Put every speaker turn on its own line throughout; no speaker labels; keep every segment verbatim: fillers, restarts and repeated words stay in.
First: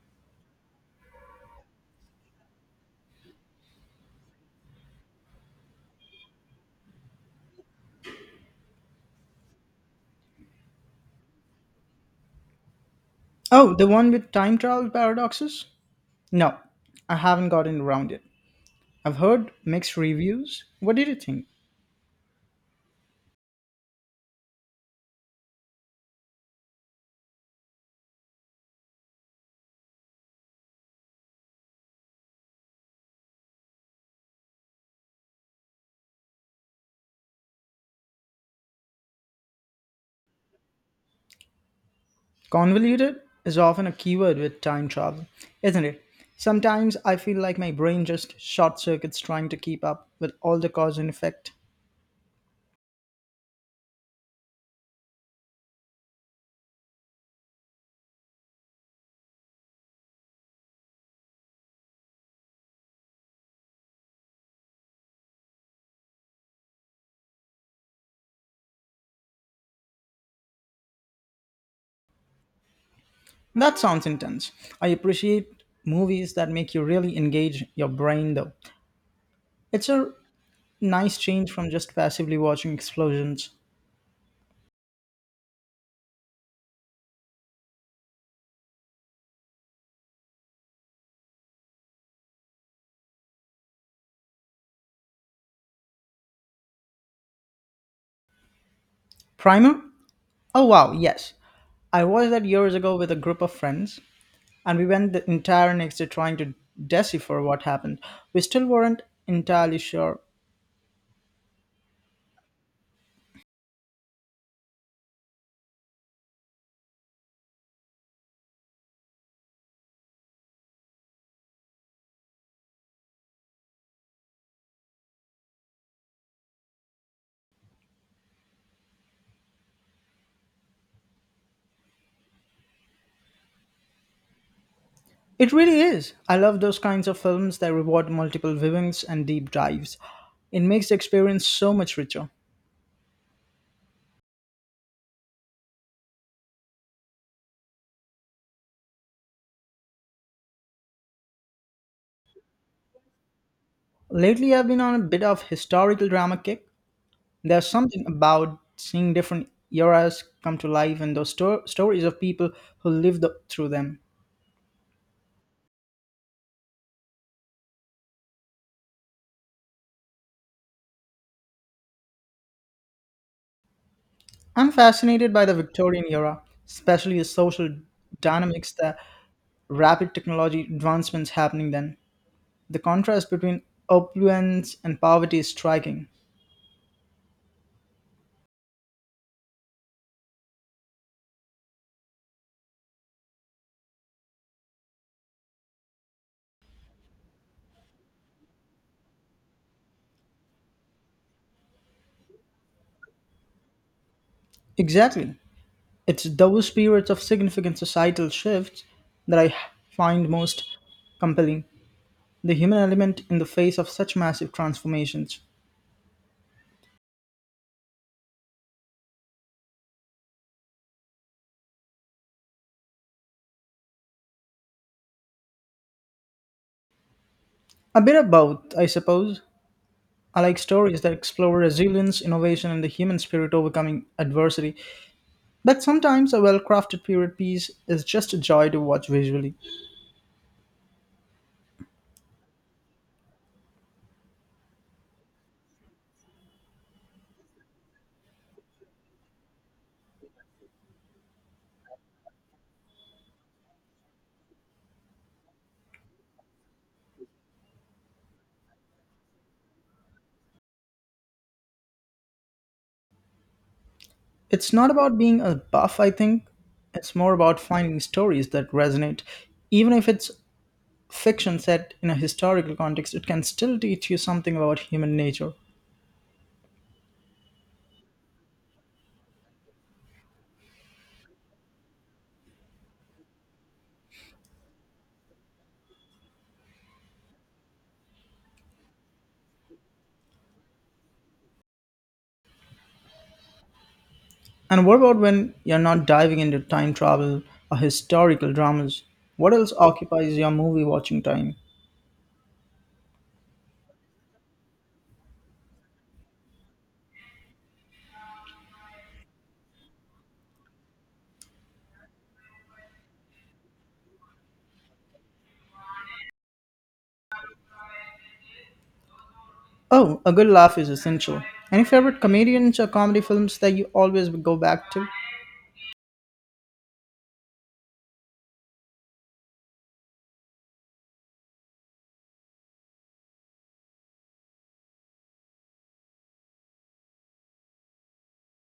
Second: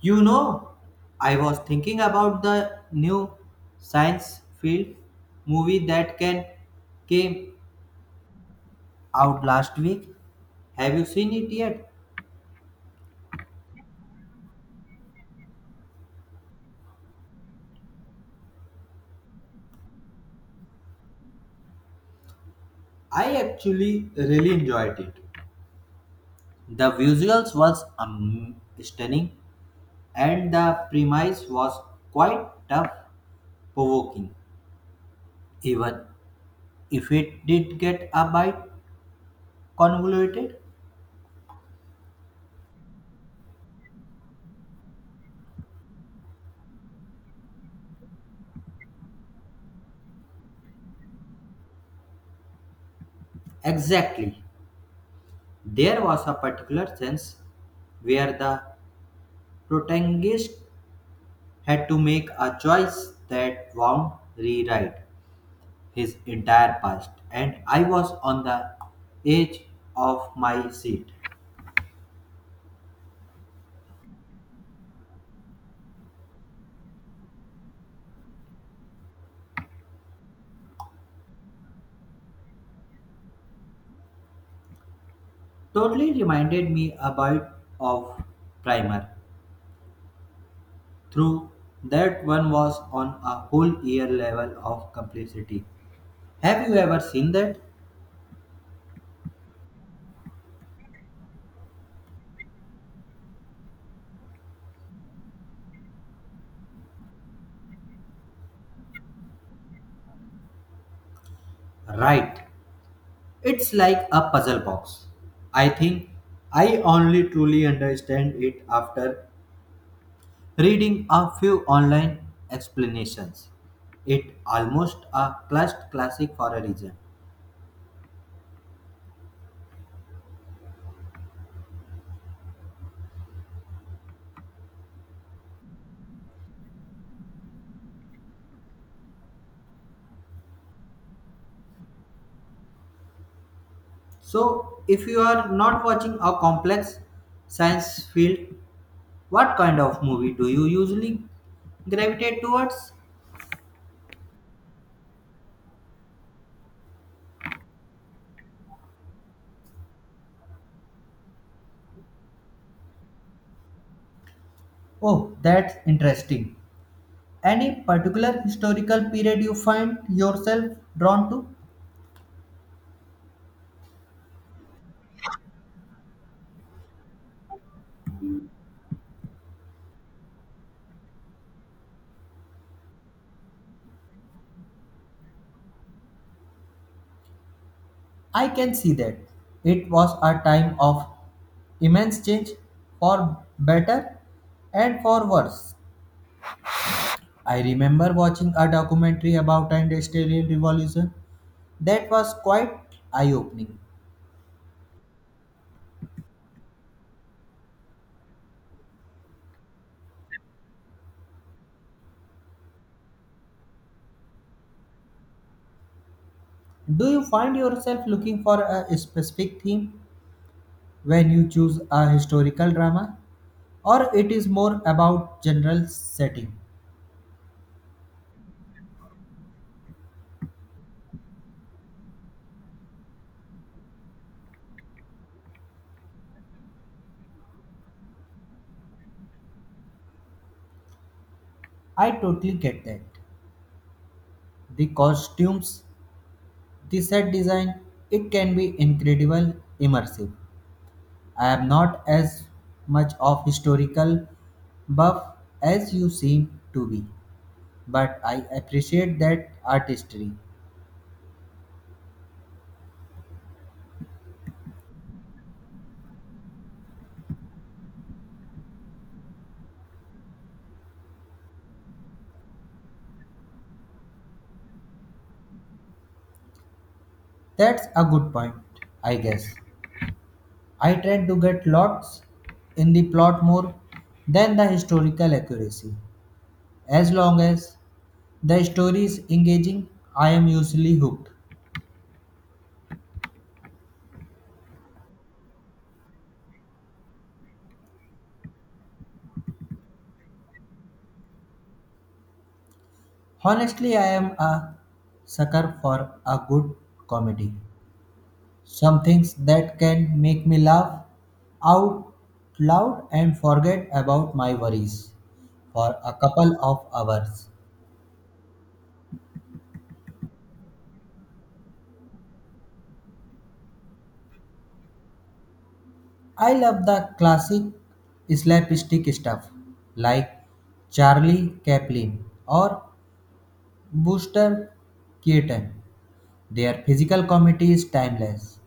You know, I was thinking about the new science field movie that can came out last week. Have you seen it yet?
Oh, the one with time travel paradoxes? No, I haven't gotten around it. I've heard mixed reviews. What did you think?
I actually really enjoyed it. The visuals was um, stunning and the premise was quite tough provoking even if it did get a bit convoluted.
Convoluted is often a keyword with time travel, isn't it? Sometimes I feel like my brain just short circuits trying to keep up with all the cause and effect.
Exactly. There was a particular sense where the Protagonist had to make a choice that wound rewrite his entire past, and I was on the edge of my seat.
That sounds intense. I appreciate movies that make you really engage your brain, though. It's a nice change from just passively watching explosions.
Totally reminded me about of Primer. Through that one was on a whole year level of complexity. Have you ever seen that?
Primer? Oh wow, yes. I watched that years ago with a group of friends, and we went the entire next day trying to decipher what happened. We still weren't entirely sure.
Right. It's like a puzzle box. I think I only truly understand it after reading a few online explanations, it almost a clutch classic for a reason.
It really is. I love those kinds of films that reward multiple viewings and deep dives. It makes the experience so much richer.
So, if you are not watching a complex science field, what kind of movie do you usually gravitate towards?
Lately, I've been on a bit of historical drama kick. There's something about seeing different eras come to life and those sto- stories of people who lived th- through them.
Oh, that's interesting. Any particular historical period you find yourself drawn to?
I'm fascinated by the Victorian era, especially the social dynamics, the rapid technology advancements happening then. The contrast between opulence and poverty is striking.
I can see that. It was a time of immense change for better and for worse. I remember watching a documentary about industrial revolution that was quite eye-opening.
Exactly. It's those periods of significant societal shifts that I find most compelling. The human element in the face of such massive transformations.
Do you find yourself looking for a specific theme when you choose a historical drama or it is more about general setting?
A bit of both, I suppose. I like stories that explore resilience, innovation, and the human spirit overcoming adversity. But sometimes a well crafted period piece is just a joy to watch visually.
I totally get that. The costumes, the set design, it can be incredible immersive. I am not as much of historical buff as you seem to be but I appreciate that artistry.
It's not about being a buff, I think. It's more about finding stories that resonate. Even if it's fiction set in a historical context, it can still teach you something about human nature.
That's a good point, I guess. I tend to get lots in the plot more than the historical accuracy. As long as the story is engaging, I am usually hooked.
And what about when you're not diving into time travel or historical dramas? What else occupies your movie watching time?
Honestly, I am a sucker for a good comedy. Some things that can make me laugh out loud and forget about my worries for a couple of hours.
Oh, a good laugh is essential. Any favorite comedians or comedy films that you always go back to?
I love the classic slapstick stuff like Charlie Chaplin or Buster Keaton. Their physical comedy is timeless,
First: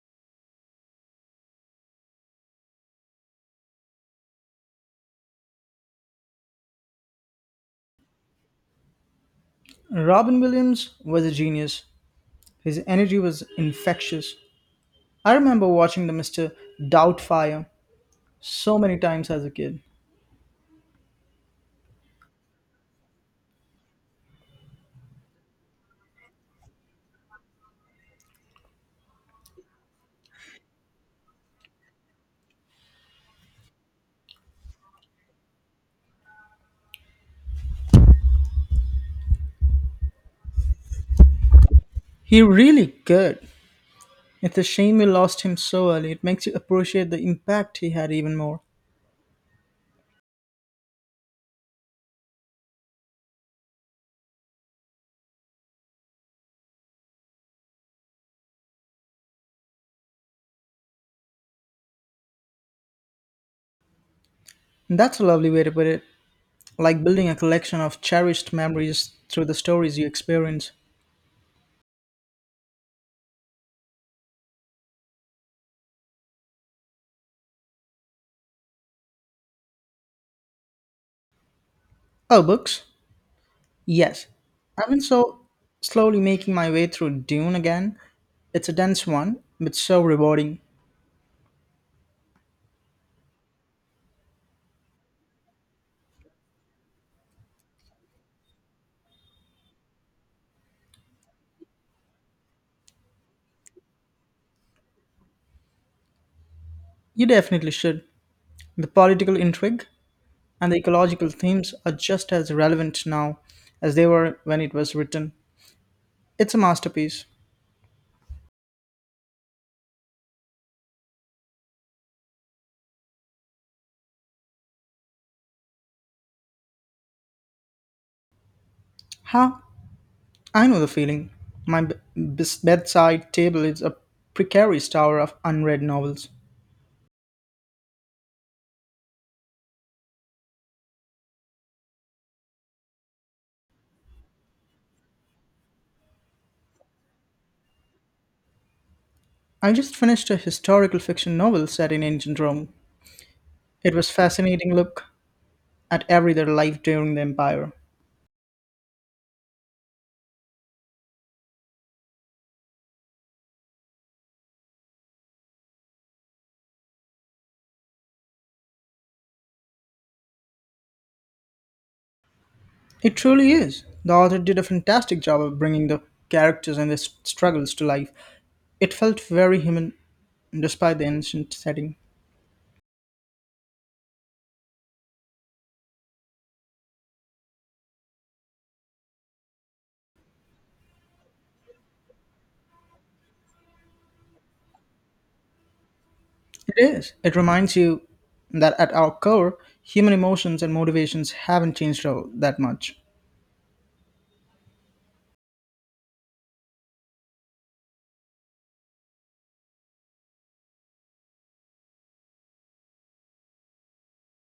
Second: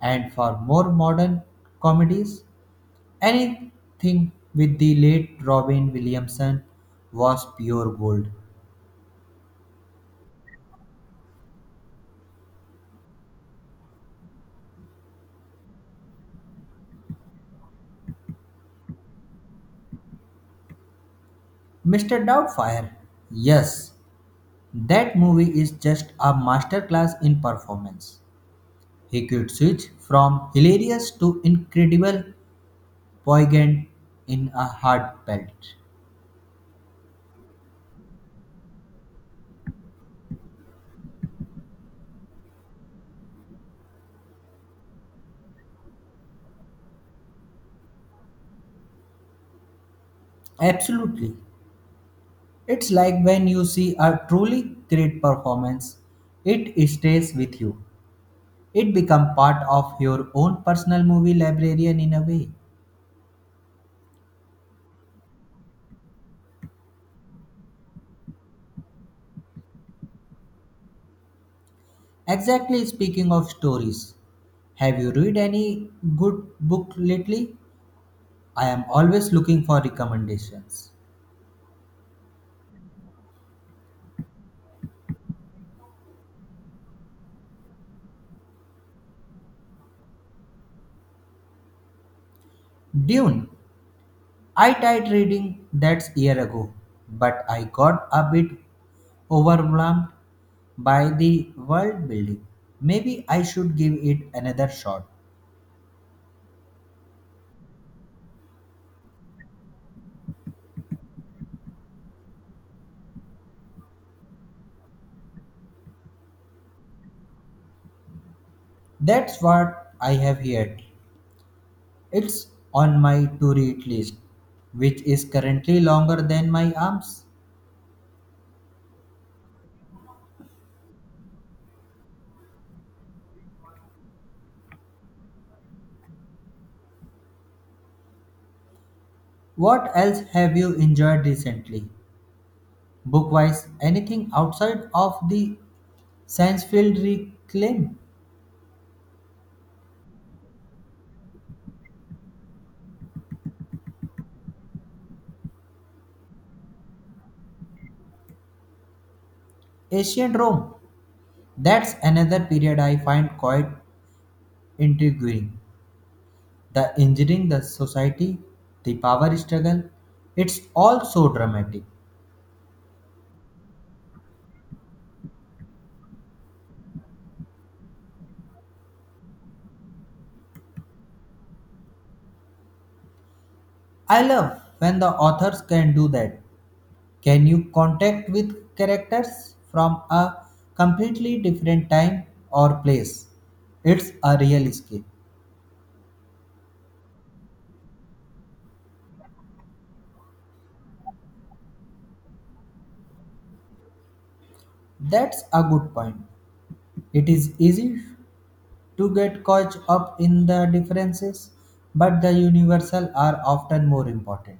and for more modern comedies, anything with the late Robin Williamson was pure gold.
Robin Williams was a genius. His energy was infectious. I remember watching the Mister Doubtfire so many times as a kid.
mister Doubtfire, yes, that movie is just a masterclass in performance. He could switch from hilarious to incredible poignant in a hard belt.
He really could. It's a shame we lost him so early. It makes you appreciate the impact he had even more.
Absolutely. It's like when you see a truly great performance, it stays with you. It becomes part of your own personal movie librarian in a way.
And that's a lovely way to put it. Like building a collection of cherished memories through the stories you experience.
Exactly speaking of stories, have you read any good book lately? I am always looking for recommendations.
Oh, books? Yes. I've been so slowly making my way through Dune again. It's a dense one, but so rewarding.
Dune. I tried reading that year ago, but I got a bit overwhelmed by the world building. Maybe I should give it another shot.
You definitely should. The political intrigue and the ecological themes are just as relevant now as they were when it was written. It's a masterpiece.
That's what I have heard. It's on my to read list, which is currently longer than my arms.
How? I know the feeling. My b- bes- bedside table is a precarious tower of unread novels.
What else have you enjoyed recently? Book wise, anything outside of the science field reclaim?
I just finished a historical fiction novel set in ancient Rome. It was fascinating look at everyday life during the empire.
Ancient Rome. That's another period I find quite intriguing. The engineering, the society, the power struggle. It's all so dramatic.
It truly is. The author did a fantastic job of bringing the characters and their s- struggles to life. It felt very human despite the ancient setting.
I love when the authors can do that. Can you contact with characters from a completely different time or place? It's a real escape.
It is. It reminds you that at our core, human emotions and motivations haven't changed all that much.
That's a good point. It is easy to get caught up in the differences, but the universal are often more important.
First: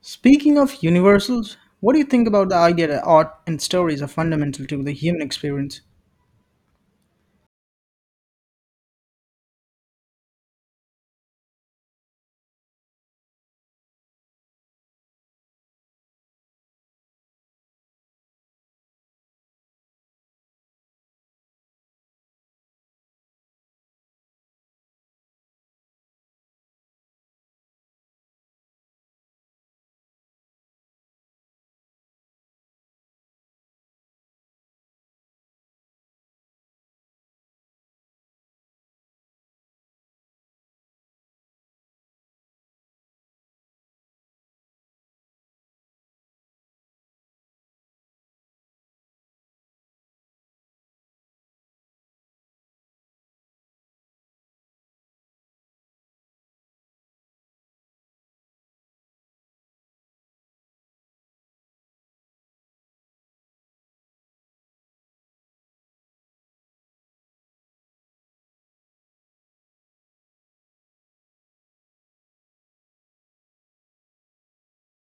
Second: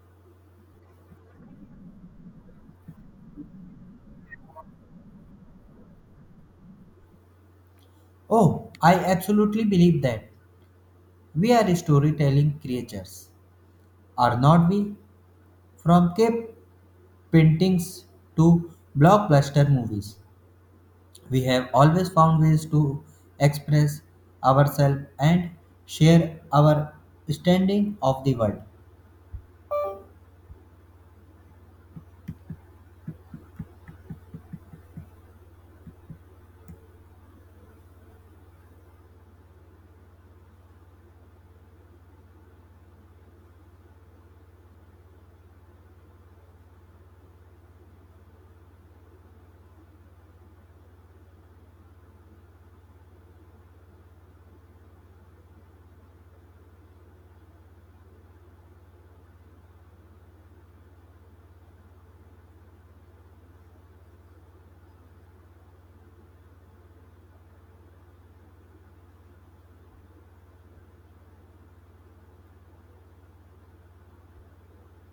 Speaking of universals, what do you think about the idea that art and stories are fundamental to the human experience?
Oh, I absolutely believe that. We are storytelling creatures, are not we? From cave paintings to blockbuster movies. We have always found ways to express ourselves and share our understanding of the world.